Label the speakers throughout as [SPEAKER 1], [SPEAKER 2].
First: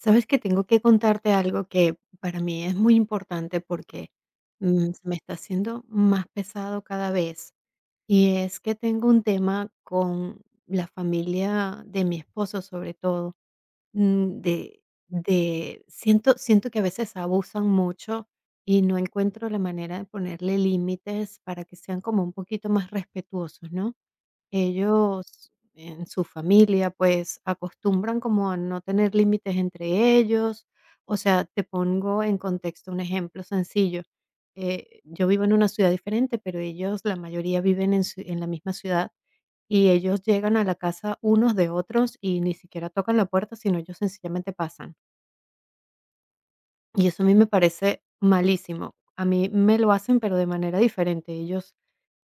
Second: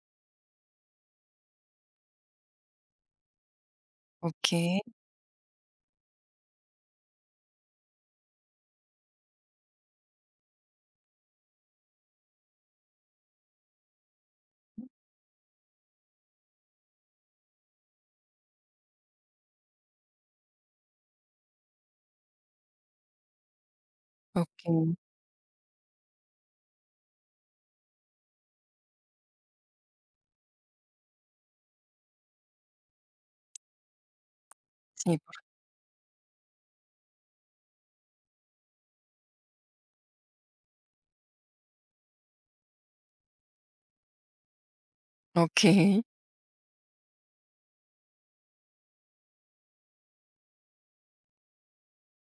[SPEAKER 1] Sabes que tengo que contarte algo que para mí es muy importante porque
[SPEAKER 2] Okey,
[SPEAKER 1] se me está haciendo más pesado cada vez. Y es que tengo un tema con la familia de mi esposo, sobre todo, mm, de siento que a veces abusan mucho y no encuentro la manera de ponerle límites para que sean como un poquito más respetuosos, ¿no?
[SPEAKER 2] okey,
[SPEAKER 1] Ellos en su familia, pues, acostumbran como a no tener límites entre ellos. O sea, te pongo en contexto un ejemplo sencillo.
[SPEAKER 2] sí,
[SPEAKER 1] Yo vivo en una ciudad diferente, pero ellos, la mayoría viven en ciu en la misma ciudad, y ellos llegan a la casa unos de otros y ni siquiera tocan la puerta, sino ellos sencillamente pasan.
[SPEAKER 2] okey,
[SPEAKER 1] Y eso a mí me parece malísimo. A mí me lo hacen, pero de manera diferente. Ellos,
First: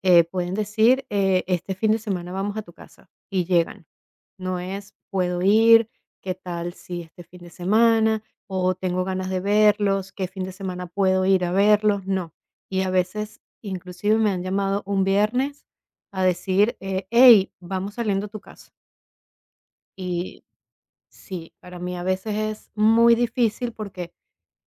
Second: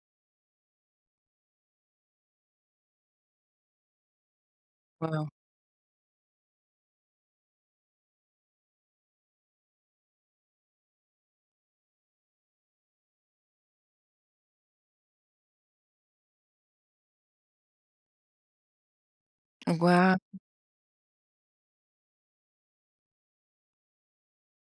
[SPEAKER 1] pueden decir, "Este fin de semana vamos a tu casa", y llegan. No es,
[SPEAKER 2] wow,
[SPEAKER 1] puedo ir, qué tal si este fin de semana, o tengo ganas de verlos, qué fin de semana puedo ir a verlos, no. Y a veces, inclusive me han llamado un viernes a decir, hey, vamos saliendo a tu casa.
[SPEAKER 2] guau,
[SPEAKER 1] Y sí, para mí a veces es muy difícil porque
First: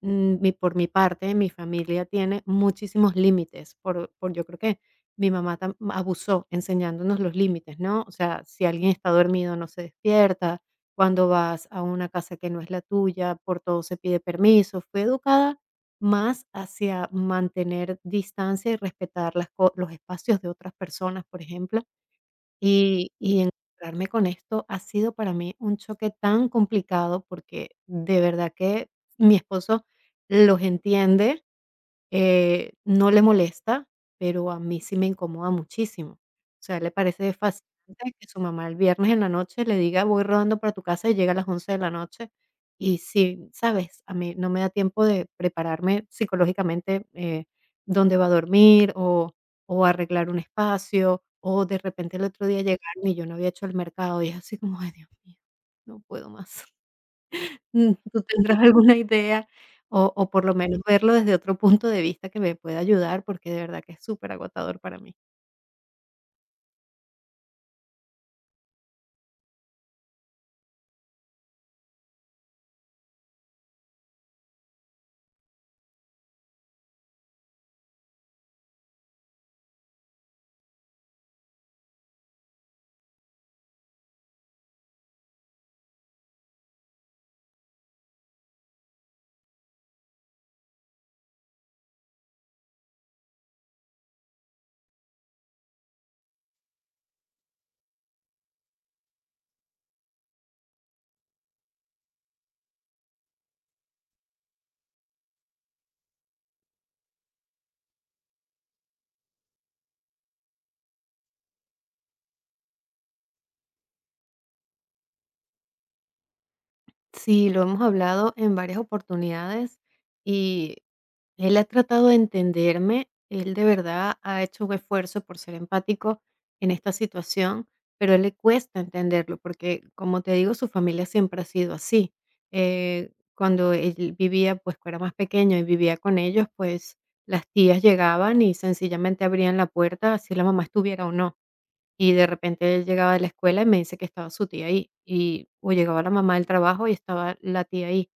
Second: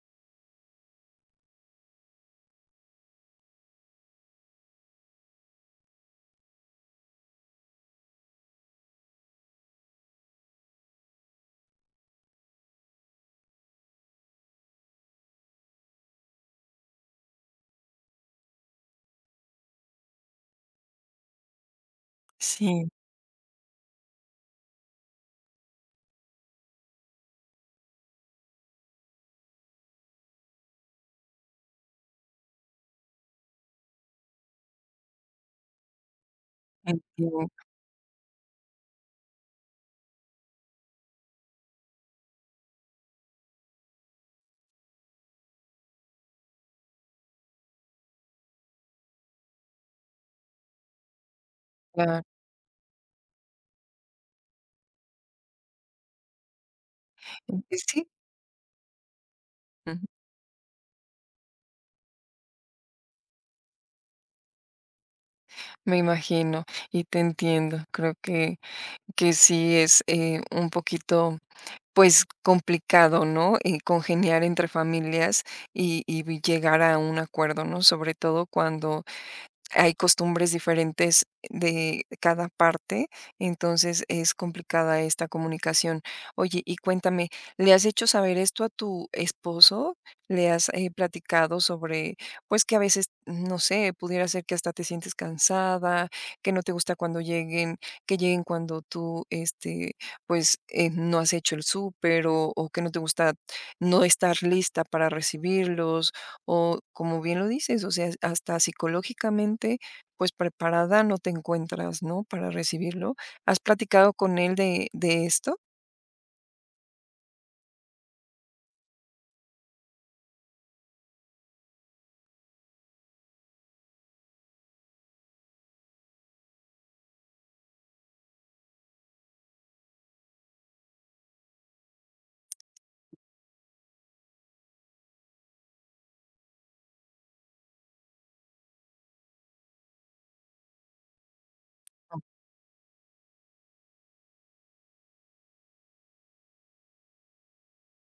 [SPEAKER 1] por mi parte, mi familia tiene muchísimos límites. Yo creo que mi mamá abusó enseñándonos los límites, ¿no? O sea, si alguien está dormido, no se despierta. Cuando vas a una casa que no es la tuya, por todo se pide permiso. Fue educada más hacia mantener distancia y respetar las los espacios de otras personas, por ejemplo,
[SPEAKER 2] sí,
[SPEAKER 1] y encontrarme con esto ha sido para mí un choque tan complicado porque de verdad que mi esposo los entiende, no le molesta, pero a mí sí me incomoda muchísimo. O sea, le parece
[SPEAKER 2] entiendo,
[SPEAKER 1] fascinante que su mamá el viernes en la noche le diga: "Voy rodando para tu casa", y llega a las 11 de la noche. Y sí, ¿sabes? A mí no me da tiempo de prepararme psicológicamente, dónde va a dormir o arreglar un espacio, o de repente
[SPEAKER 2] claro,
[SPEAKER 1] el otro día llegar y yo no había hecho el mercado, y es así como: "Ay, Dios mío, no puedo más".
[SPEAKER 2] sí,
[SPEAKER 1] ¿Tú tendrás alguna idea
[SPEAKER 2] ujú,
[SPEAKER 1] o por lo menos verlo desde otro punto de vista que me pueda ayudar? Porque de verdad que es súper agotador para mí.
[SPEAKER 2] me imagino y te entiendo. Creo que sí es, un poquito, pues, complicado, ¿no? Congeniar entre familias y vi llegar a un acuerdo, ¿no?, sobre todo cuando hay costumbres diferentes de cada parte, entonces es complicada esta comunicación. Oye, y cuéntame, ¿le has hecho saber esto a tu esposo? ¿Le has, platicado sobre, pues, que a veces, no sé, pudiera ser que hasta te sientes cansada, que no te gusta cuando lleguen, que lleguen cuando tú, este, pues, no has hecho el súper, o que no te gusta no estar lista para recibirlos? O como bien lo dices, o sea, hasta psicológicamente, pues preparada no te encuentras, ¿no? Para recibirlo. ¿Has platicado con él de esto?
[SPEAKER 1] Sí, lo hemos hablado en varias oportunidades y él ha tratado de entenderme, él de verdad ha hecho un esfuerzo por ser empático en esta situación, pero a él le cuesta entenderlo porque, como te digo, su familia siempre ha sido así. Cuando él vivía, pues cuando era más pequeño y vivía con ellos, pues las tías llegaban y sencillamente abrían la puerta, así la mamá estuviera o no. Y de repente él llegaba de la escuela y me dice que estaba su tía ahí, y o llegaba la mamá del trabajo y estaba la tía ahí.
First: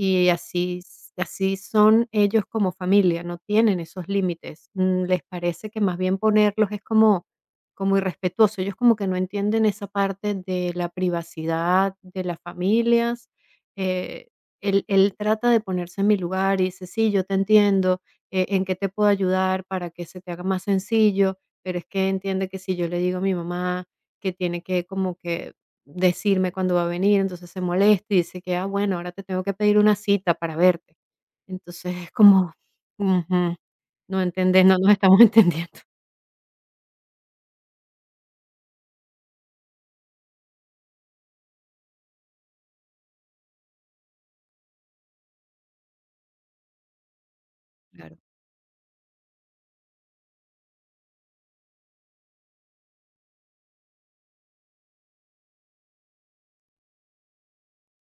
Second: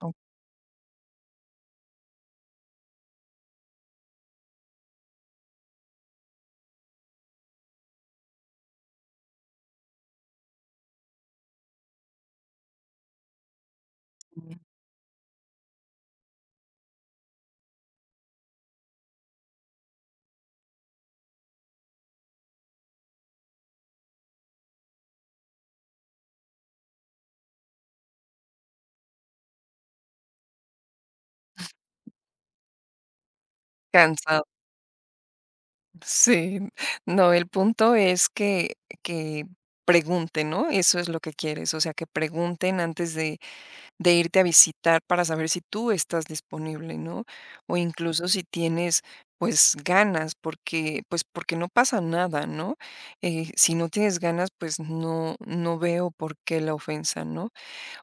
[SPEAKER 2] Ok.
[SPEAKER 1] así son ellos como familia, no tienen esos límites. Les parece que más bien ponerlos es como irrespetuoso. Ellos como que no entienden esa parte de la privacidad de las familias. Eh, él trata de ponerse en mi lugar y dice: "Sí, yo te entiendo, ¿en qué te puedo ayudar para que se te haga más sencillo?". Pero es que entiende que si yo le digo a mi mamá que tiene que como que decirme cuándo va a venir, entonces se molesta y dice que, ah, bueno, ahora te tengo que pedir una cita para verte. Entonces es como, ujú, no
[SPEAKER 2] Cansado.
[SPEAKER 1] entendés, no nos estamos entendiendo.
[SPEAKER 2] Sí. No, el punto es que que pregunten, ¿no? Eso es lo que quieres, o sea, que pregunten antes de irte a visitar para saber si tú estás disponible, ¿no? O
[SPEAKER 1] Claro.
[SPEAKER 2] incluso si tienes, pues, ganas, porque, pues, porque no pasa nada, ¿no? Si no tienes ganas, pues, no veo por qué la ofensa, ¿no?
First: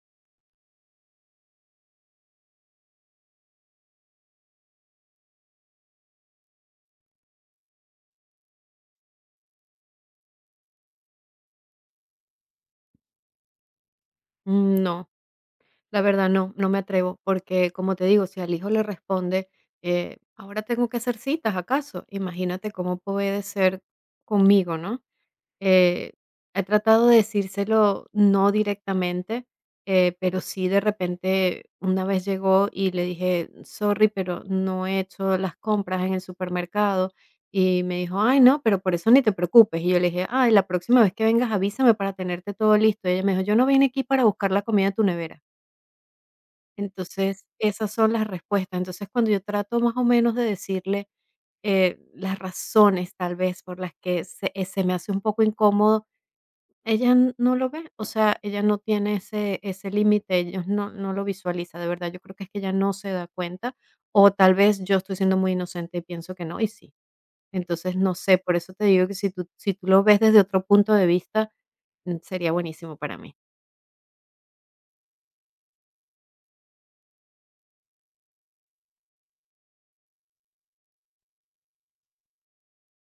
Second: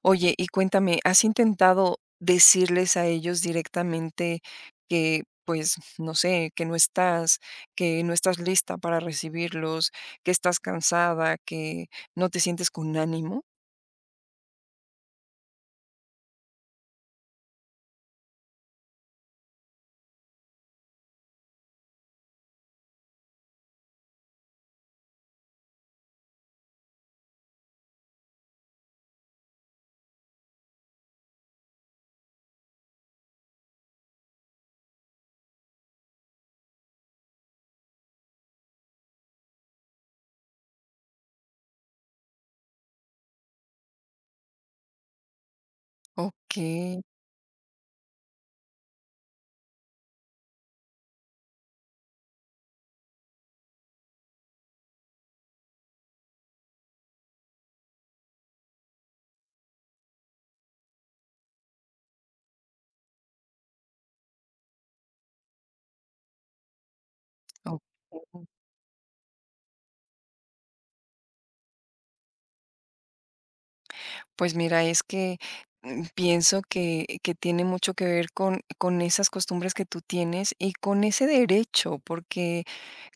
[SPEAKER 2] Oye, y cuéntame, ¿has intentado decirles a ellos directamente que, pues, no sé, que no estás lista para recibirlos, que estás cansada, que no te sientes con ánimo?
[SPEAKER 1] No, la verdad no, no me atrevo, porque como te digo, si al hijo le responde, ahora tengo que hacer citas, ¿acaso? Imagínate cómo puede ser conmigo, ¿no? Eh, He tratado de decírselo, no directamente, pero sí de repente una vez llegó y le dije: "Sorry, pero no he hecho las compras en el supermercado". Y me dijo: "Ay, no, pero por eso ni te preocupes". Y yo le dije: "Ay, la próxima vez que vengas avísame para tenerte todo listo". Y ella me dijo: "Yo no vine aquí para buscar la comida de tu nevera".
[SPEAKER 2] Ok,
[SPEAKER 1] Entonces, esas son las respuestas. Entonces, cuando yo trato más o menos de decirle, las razones, tal vez, por las que se me hace un poco incómodo, ella no lo ve, o sea, ella no tiene ese límite, ella no lo visualiza, de verdad, yo creo que es que ella no se da cuenta, o tal vez yo estoy siendo muy inocente y pienso que no, y sí.
[SPEAKER 2] ok.
[SPEAKER 1] Entonces, no sé, por eso te digo que si tú lo ves desde otro punto de vista, sería buenísimo para mí.
[SPEAKER 2] Pues mira, es que pienso que tiene mucho que ver con esas costumbres que tú tienes y con ese derecho, porque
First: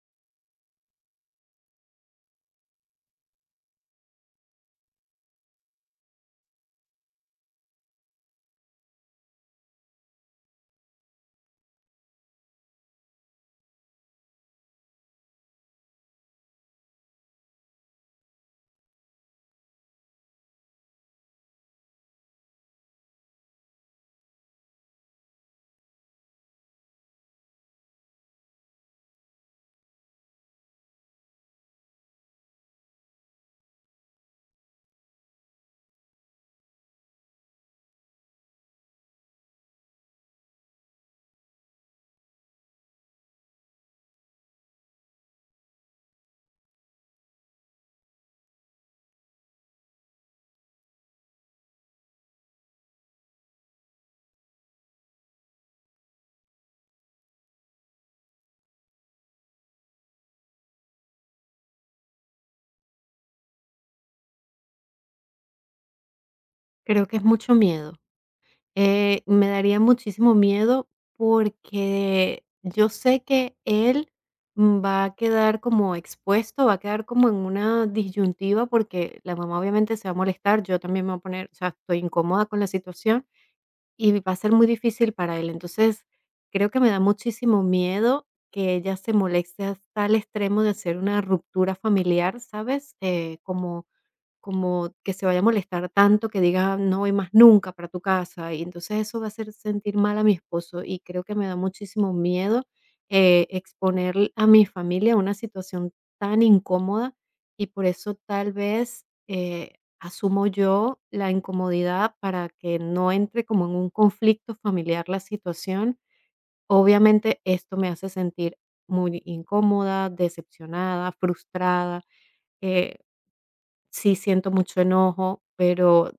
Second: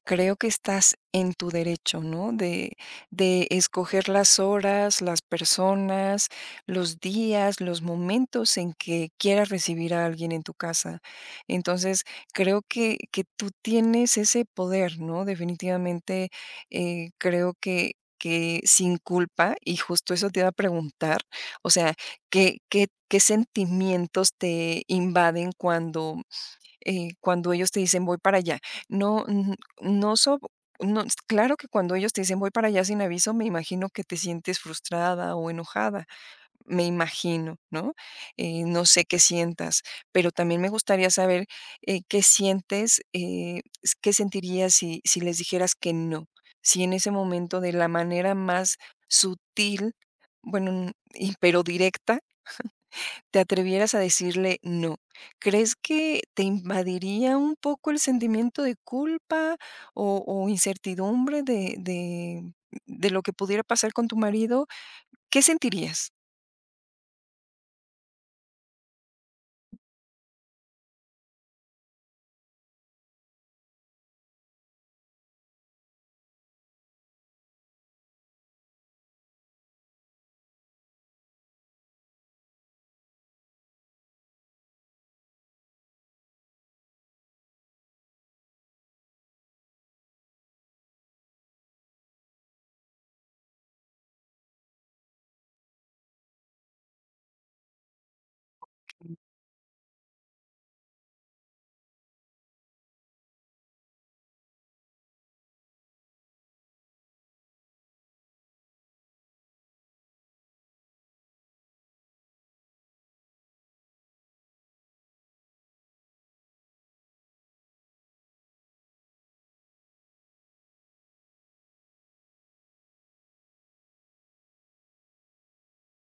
[SPEAKER 2] creo que estás en tu derecho, ¿no? De escoger las horas, las personas, los días, los momentos en que quieras recibir a alguien en tu casa. Entonces, creo que tú tienes ese poder, ¿no? Definitivamente, creo que sin culpa, y justo eso te iba a preguntar, o sea, ¿qué, qué, qué sentimientos te invaden cuando cuando ellos te dicen voy para allá? No, n- no, so- no, s- Claro que cuando ellos te dicen voy para allá sin aviso, me imagino que te sientes frustrada o enojada, me imagino, ¿no? No sé qué sientas, pero también me gustaría saber qué sientes, qué sentirías si, si les dijeras que no, si en ese momento de la manera más sutil, bueno, pero directa, te atrevieras a decirle no, ¿crees que te invadiría un poco el sentimiento de culpa o incertidumbre de lo que pudiera pasar con tu marido? ¿Qué sentirías?
[SPEAKER 1] Creo que es mucho miedo. Me daría muchísimo miedo porque yo sé que él va a quedar como expuesto, va a quedar como en una disyuntiva porque la mamá obviamente se va a molestar, yo también me voy a poner, o sea, estoy incómoda con la situación y va a ser muy difícil para él. Entonces, creo que me da muchísimo miedo que ella se moleste hasta el extremo de hacer una ruptura familiar, ¿sabes? Como que se vaya a molestar tanto que diga: "No voy más nunca para tu casa", y entonces eso va a hacer sentir mal a mi esposo, y creo que me da muchísimo miedo, exponer a mi familia a una situación tan incómoda, y por eso tal vez, asumo yo la incomodidad para que no entre como en un conflicto familiar la situación. Obviamente, esto me hace sentir muy incómoda, decepcionada, frustrada, eh sí siento mucho enojo,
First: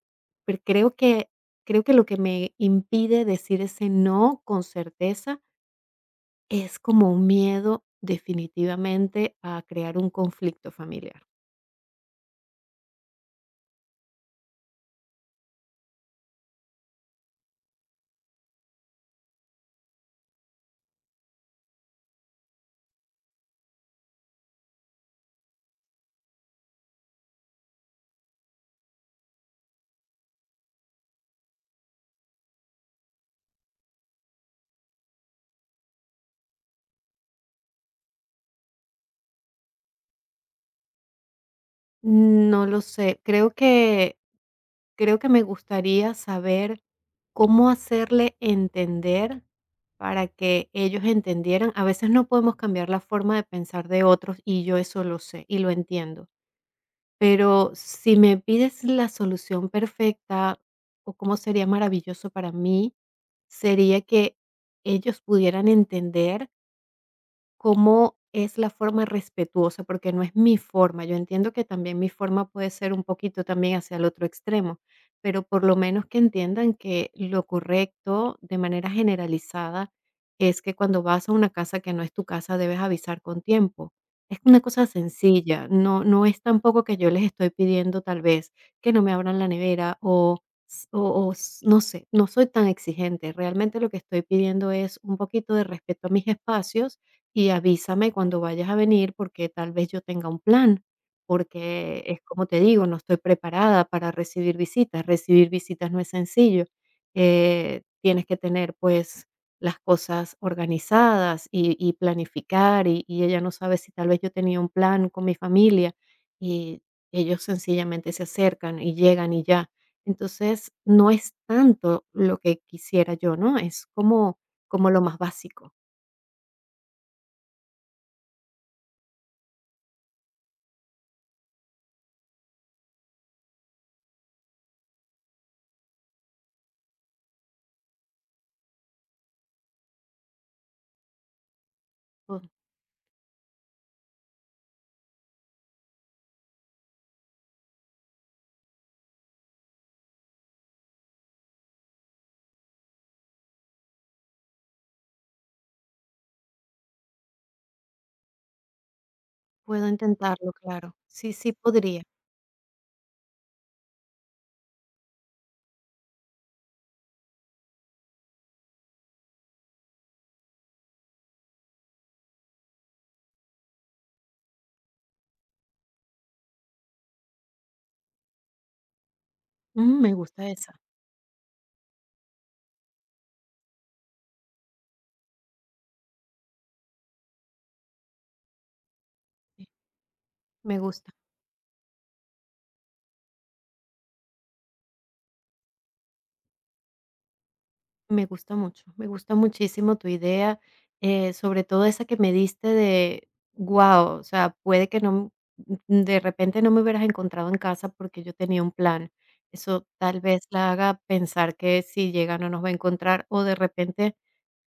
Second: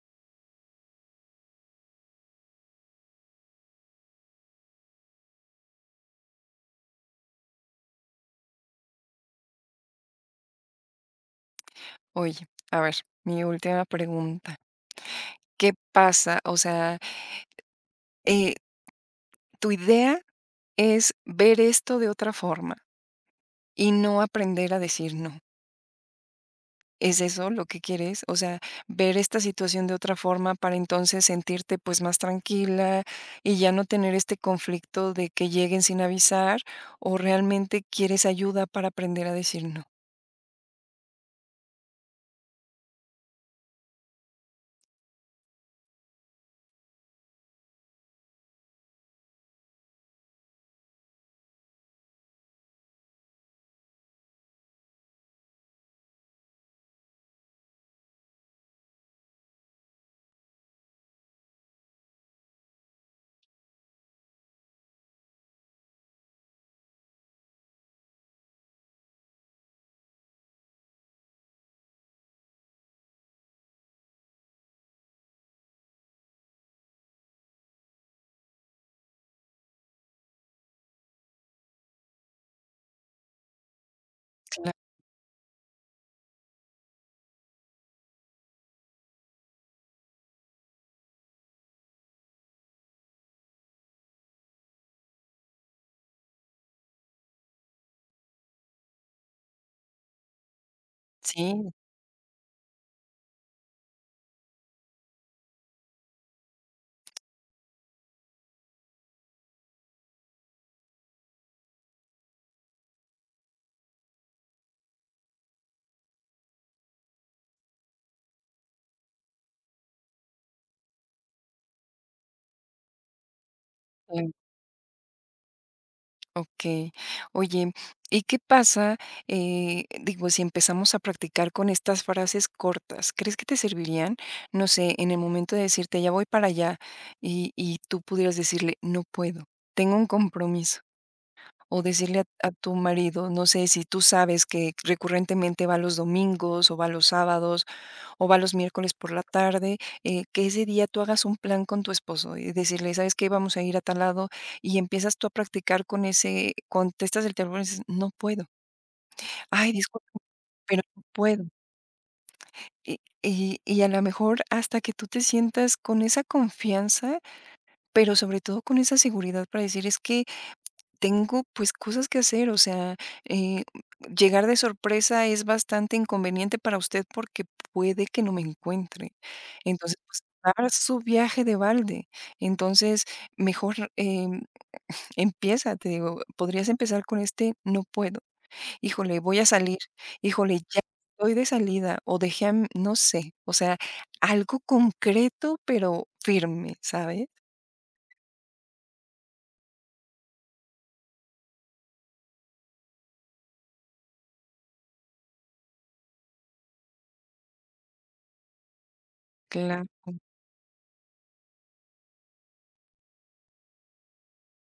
[SPEAKER 1] pero creo que lo que me impide decir ese no con certeza es como un miedo definitivamente a crear un conflicto familiar.
[SPEAKER 2] Oye, a ver, mi última pregunta. ¿Qué pasa? O sea, eh, tu idea es ver esto de otra forma y no aprender a decir no. ¿Es eso lo que quieres? O sea, ver esta situación de otra forma para entonces sentirte pues más tranquila y ya no tener este conflicto de que lleguen sin avisar o realmente quieres ayuda para aprender a decir no.
[SPEAKER 1] No lo sé, creo que me gustaría saber cómo hacerle entender para que ellos entendieran. A veces no podemos cambiar la forma de pensar de otros y yo eso lo sé y lo entiendo. Pero si me pides la solución perfecta o cómo sería maravilloso para mí, sería que ellos pudieran entender. ¿Cómo es la forma respetuosa? Porque no es mi forma. Yo entiendo que también mi forma puede ser un poquito también hacia el otro extremo, pero por lo menos que entiendan que lo correcto de manera generalizada es que cuando vas a una casa que no es tu casa debes avisar con tiempo. Es una cosa
[SPEAKER 2] Claro.
[SPEAKER 1] sencilla, no, no es tampoco que yo les estoy pidiendo tal vez que no me abran la nevera s- o, o, no sé, no soy tan exigente. Realmente lo que estoy pidiendo es un poquito de respeto a mis espacios y avísame cuando vayas a venir porque tal vez yo tenga un plan,
[SPEAKER 2] Sí,
[SPEAKER 1] porque es como te digo, no estoy preparada para recibir visitas. Recibir visitas no es sencillo. Tienes que tener, pues, las cosas organizadas y planificar, y ella no sabe si tal vez yo tenía un plan con mi familia, y ellos sencillamente se acercan y llegan y ya. Entonces, no es tanto lo que quisiera yo, ¿no? Es
[SPEAKER 2] em,
[SPEAKER 1] como lo más básico.
[SPEAKER 2] okey. Oye, ¿y qué pasa? Digo, si empezamos a practicar con estas frases cortas, ¿crees que te servirían? No sé, en el momento de decirte: "Ya voy para allá", y tú pudieras decirle: "No puedo, tengo un compromiso". O decirle a tu marido, no sé, si tú sabes que recurrentemente va los domingos, o va los sábados, o va los miércoles por la tarde, que ese día tú hagas un plan con tu esposo y decirle: "¿Sabes qué? Vamos a ir a tal lado", y empiezas tú a practicar con ese, contestas el teléfono y dices: "No puedo. Ay,
[SPEAKER 1] Puedo
[SPEAKER 2] discúlpame,
[SPEAKER 1] intentarlo,
[SPEAKER 2] pero
[SPEAKER 1] claro.
[SPEAKER 2] no
[SPEAKER 1] Sí,
[SPEAKER 2] puedo".
[SPEAKER 1] sí podría.
[SPEAKER 2] Y a lo mejor hasta que tú te sientas con esa confianza, pero sobre todo con esa seguridad para decir: "Es que tengo, pues, cosas que hacer, o sea, eh, llegar de sorpresa es bastante inconveniente para usted porque puede que no me encuentre. Entonces,
[SPEAKER 1] Me
[SPEAKER 2] pues,
[SPEAKER 1] gusta
[SPEAKER 2] dar
[SPEAKER 1] esa.
[SPEAKER 2] su viaje de balde". Entonces, mejor, em, empieza, te digo, podrías empezar con este: "No puedo. Híjole, voy a
[SPEAKER 1] Sí,
[SPEAKER 2] salir. Híjole,
[SPEAKER 1] me
[SPEAKER 2] ya
[SPEAKER 1] gusta,
[SPEAKER 2] estoy de salida", o dejé a m, no sé, o sea, algo concreto, pero firme, ¿sabes?
[SPEAKER 1] me gusta mucho. Me gusta muchísimo tu idea, sobre todo esa que me diste de, guau, o sea, puede que no, de repente no me hubieras encontrado en casa porque yo tenía un plan.
[SPEAKER 2] Claro,
[SPEAKER 1] Eso tal vez la haga pensar que si llega no nos va a encontrar o de repente,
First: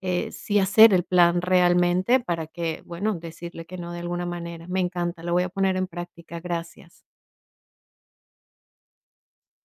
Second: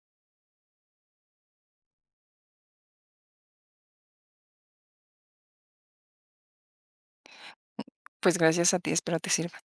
[SPEAKER 1] sí hacer el plan realmente para que, bueno, decirle que no de alguna manera. Me encanta, lo voy a poner en práctica. Gracias.
[SPEAKER 2] pues, gracias a ti, espero te sirva.